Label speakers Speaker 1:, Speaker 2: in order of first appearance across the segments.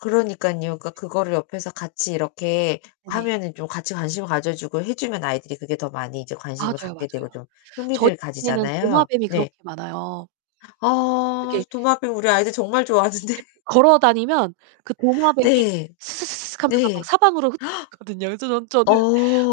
Speaker 1: 그러니깐요. 그니까
Speaker 2: 네.
Speaker 1: 그거를 옆에서 같이 이렇게
Speaker 2: 네네.
Speaker 1: 하면은 좀 같이 관심을 가져 주고 해 주면 아이들이 그게 더 많이 이제 관심을
Speaker 2: 맞아요,
Speaker 1: 갖게
Speaker 2: 맞아요.
Speaker 1: 되고 좀
Speaker 2: 저희
Speaker 1: 흥미를
Speaker 2: [unintelligible] 는
Speaker 1: 가지잖아요?
Speaker 2: 도마뱀이
Speaker 1: 네.
Speaker 2: 그렇게 많아요.
Speaker 1: 어
Speaker 2: 이렇게
Speaker 1: 도마뱀 우리 아이들 정말 좋아하는데.
Speaker 2: [unintelligible] 걸어 다니면 그 도마뱀이
Speaker 1: 네.
Speaker 2: 스스스스슥하면서 막
Speaker 1: 네.
Speaker 2: 사방으로 흩어지거든요. 그래서 전 저는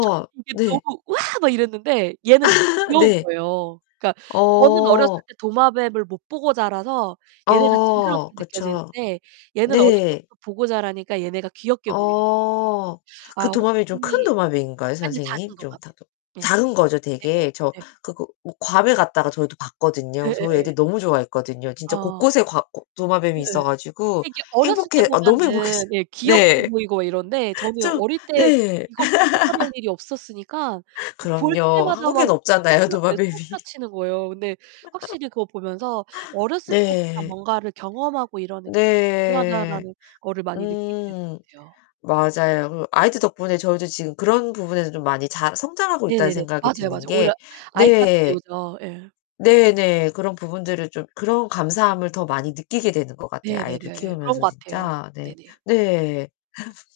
Speaker 2: 전 이게
Speaker 1: 네.
Speaker 2: 너무 "우와." 막 이랬는데 얘는 이게 귀여운
Speaker 1: 네.
Speaker 2: 거예요. 그니까 저는 어렸을
Speaker 1: 어.
Speaker 2: 때 도마뱀을 못 보고 자라서 얘네가
Speaker 1: 어
Speaker 2: 징그럽게
Speaker 1: 그쵸.
Speaker 2: 느껴지는데 얘는 어릴
Speaker 1: 네.
Speaker 2: 때부터 보고 자라니까 얘네가 귀엽게 보이
Speaker 1: 어.
Speaker 2: 아
Speaker 1: 그 도마뱀이 좀 큰
Speaker 2: 확실히
Speaker 1: 도마뱀인가요
Speaker 2: 아니요 작은
Speaker 1: 선생님? 좀
Speaker 2: 도마뱀.
Speaker 1: [unintelligible]
Speaker 2: 네.
Speaker 1: 작은 거죠
Speaker 2: 예예.
Speaker 1: 되게. 저
Speaker 2: 네.
Speaker 1: 그거 뭐 괌에 갔다가 저희도 봤거든요. 저희
Speaker 2: 예예예.
Speaker 1: 애들 너무 좋아했거든요. 진짜
Speaker 2: 아.
Speaker 1: 곳곳에 과 고 도마뱀이
Speaker 2: 네.
Speaker 1: 있어 가지고
Speaker 2: 이게 어렸을 때
Speaker 1: 행복해 아 너무
Speaker 2: 보면은
Speaker 1: 행복해했어요.
Speaker 2: 예 귀엽게
Speaker 1: 네.
Speaker 2: 보이고 막 이런데 저는
Speaker 1: 저
Speaker 2: 어릴 때
Speaker 1: 네.
Speaker 2: 이걸 보고 자랄 일이 없었으니까 그 볼
Speaker 1: 그럼요.
Speaker 2: 때마다 막
Speaker 1: 한국에는 없잖아요
Speaker 2: 소스라 네
Speaker 1: 도마뱀이.
Speaker 2: 소스라치는 거예요. 근데 확실히 그거 보면서 '어렸을 때부터
Speaker 1: 네.
Speaker 2: 뭔가를 경험하고 이러는 게
Speaker 1: 네.
Speaker 2: 중요하다.'라는 거를 많이 느끼게 되는 것
Speaker 1: 음.
Speaker 2: 같아요.
Speaker 1: 맞아요. 그 아이들 덕분에 저도 지금 그런 부분에서 좀 많이 잘 성장하고 있다는
Speaker 2: 네네네.
Speaker 1: 생각이
Speaker 2: 맞아요, 맞아요.
Speaker 1: 드는
Speaker 2: 오히려
Speaker 1: 게
Speaker 2: 아이들한테
Speaker 1: 네.
Speaker 2: 배우죠. 예.
Speaker 1: 네네. 그런 부분들을 좀 그런 감사함을 더 많이 느끼게 되는 것 같아요. 아이를
Speaker 2: 네네네. 그런
Speaker 1: 키우면서
Speaker 2: 것 같아요.
Speaker 1: 진짜. 네.
Speaker 2: 네네.
Speaker 1: 네.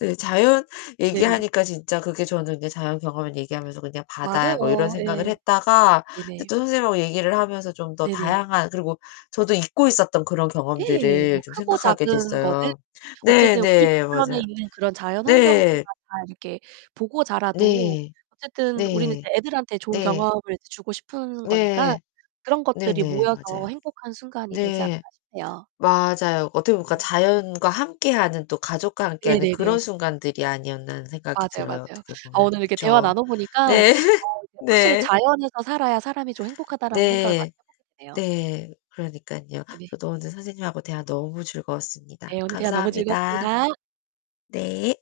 Speaker 1: 네 자연
Speaker 2: 네네네.
Speaker 1: 얘기하니까 진짜 그게 저는 네 자연 경험을 얘기하면서 그냥 바다 뭐 이런
Speaker 2: 맞아요.
Speaker 1: 생각을
Speaker 2: 예.
Speaker 1: 했다가
Speaker 2: 네네.
Speaker 1: 또 선생님하고 얘기를 하면서 좀 더
Speaker 2: 네네.
Speaker 1: 다양한 그리고 저도 잊고 있었던 그런
Speaker 2: 예.
Speaker 1: 경험들을
Speaker 2: 뭐
Speaker 1: 좀
Speaker 2: 크고
Speaker 1: 생각하게
Speaker 2: 작은 거는
Speaker 1: 됐어요. 네,
Speaker 2: 어쨌든 우리
Speaker 1: 네
Speaker 2: 주변에
Speaker 1: 맞아요.
Speaker 2: 있는 그런 자연환경들
Speaker 1: 네.
Speaker 2: 막 다 이렇게 보고 자라도
Speaker 1: 네.
Speaker 2: 어쨌든 우리는
Speaker 1: 네.
Speaker 2: 애들한테 좋은
Speaker 1: 네.
Speaker 2: 경험을 주고 싶은 거니까
Speaker 1: 네.
Speaker 2: 그런 것들이
Speaker 1: 네네.
Speaker 2: 모여서
Speaker 1: 맞아요.
Speaker 2: 행복한 순간이 되지 않나
Speaker 1: 네
Speaker 2: 싶네요.
Speaker 1: 맞아요. 어떻게 보면 그니까
Speaker 2: 네.
Speaker 1: '자연과 함께하는 또 가족과 함께하는
Speaker 2: 네네네.
Speaker 1: 그런 순간들이 아니었나.' 하는 생각이
Speaker 2: 맞아요,
Speaker 1: 들어요.
Speaker 2: 맞아요.
Speaker 1: 어떻게
Speaker 2: 아
Speaker 1: 보면은.
Speaker 2: 오늘 이렇게 대화를
Speaker 1: 그쵸?
Speaker 2: 나눠 보니까
Speaker 1: 네.
Speaker 2: 어 이게 '확실히
Speaker 1: 네.
Speaker 2: 자연에서 살아야 사람이 좀 행복하다.'라는 생각을 많이
Speaker 1: 네.
Speaker 2: [unintelligible] 네요.
Speaker 1: 네. 그러니깐요.
Speaker 2: 네네.
Speaker 1: 저도 오늘 선생님하고 대화 너무 즐거웠습니다.
Speaker 2: 네 오늘 대화 너무
Speaker 1: 감사합니다.
Speaker 2: 즐거웠습니다.
Speaker 1: 네.